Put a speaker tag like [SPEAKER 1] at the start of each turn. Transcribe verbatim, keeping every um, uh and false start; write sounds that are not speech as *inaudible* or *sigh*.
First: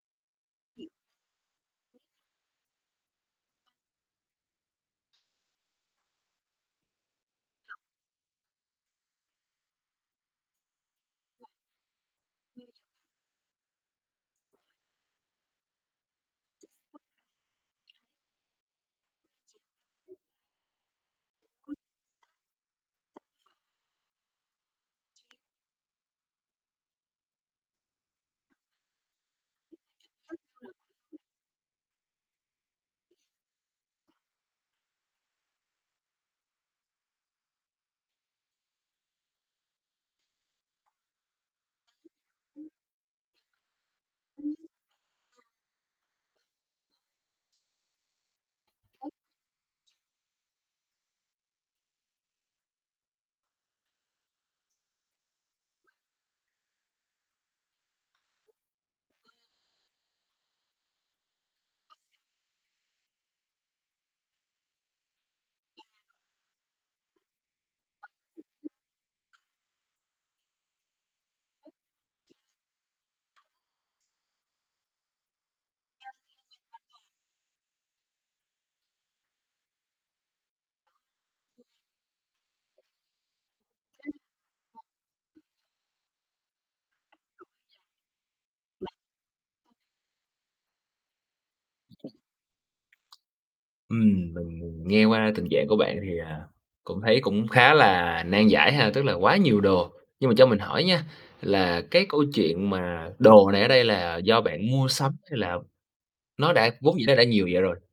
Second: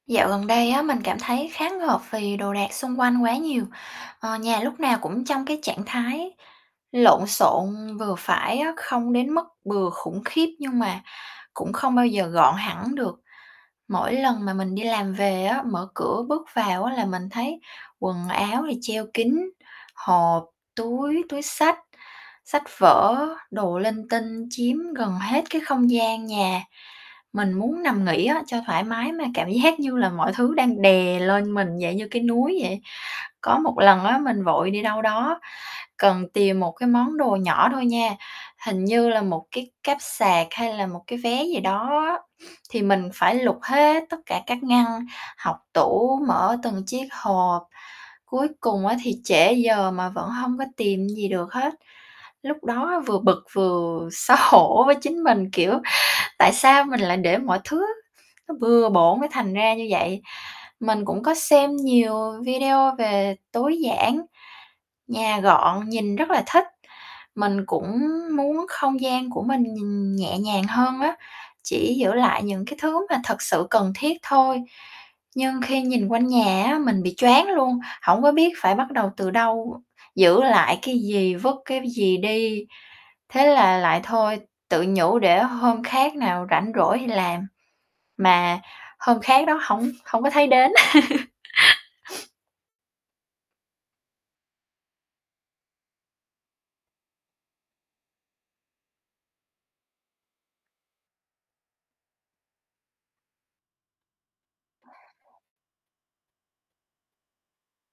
[SPEAKER 1] Dạo gần đây á, mình cảm thấy khá ngợp vì đồ đạc xung quanh quá nhiều. Ờ, nhà lúc nào cũng trong cái trạng thái lộn xộn vừa phải á, không đến mức bừa khủng khiếp nhưng mà cũng không bao giờ gọn
[SPEAKER 2] *unintelligible*
[SPEAKER 1] hẳn được. Mỗi lần mà mình đi làm về á, mở cửa bước vào á là mình thấy quần áo thì treo kín, hộp, túi, túi xách, sách vở, đồ linh tinh chiếm gần hết cái không gian nhà. Mình muốn nằm nghỉ á, cho thoải mái mà cảm giác như là mọi thứ đang đè lên mình, dạng như cái núi vậy. Có một lần á, mình vội đi đâu đó, cần tìm một cái món đồ nhỏ thôi nha, hình như là một cái cáp sạc hay là một cái vé gì đó á, *sniffs* thì mình phải lục hết tất cả các ngăn,
[SPEAKER 2] *unintelligible* À.
[SPEAKER 1] hộc tủ, mở từng chiếc hộp. Cuối cùng á
[SPEAKER 2] *unintelligible*
[SPEAKER 1] thì trễ giờ mà vẫn hông có tìm gì được hết. Lúc đó vừa bực vừa xấu hổ với chính mình, kiểu: "Tại sao mình lại để mọi thứ nó bừa bộn mới thành ra như vậy?" Mình cũng có xem nhiều video về tối giản, nhà
[SPEAKER 2] *unintelligible*
[SPEAKER 1] gọn, nhìn rất là thích. Mình cũng muốn không gian của mình nhìn nhẹ nhàng hơn á. Chỉ giữ lại những cái thứ mà thực sự cần thiết thôi. Nhưng khi nhìn quanh nhà á,
[SPEAKER 2] *unintelligible*
[SPEAKER 1] mình bị choáng luôn, hổng có biết phải bắt đầu từ đâu, giữ lại cái gì, vứt cái gì đi. Thế là lại thôi,
[SPEAKER 2] *unintelligible*
[SPEAKER 1] tự nhủ để hôm khác nào rảnh rỗi thì làm,
[SPEAKER 2] *unintelligible*
[SPEAKER 1] mà hôm khác đó hổng hổng có thấy đến. *laughs* *sniffs*
[SPEAKER 2] Ừm, mình nghe qua tình trạng của bạn thì, à, cũng thấy cũng khá là nan giải ha, tức là quá nhiều đồ. Nhưng mà cho mình hỏi nha, là cái câu chuyện mà đồ này ở đây là do bạn mua sắm, hay là nó đã vốn dĩ nó đã nhiều vậy rồi?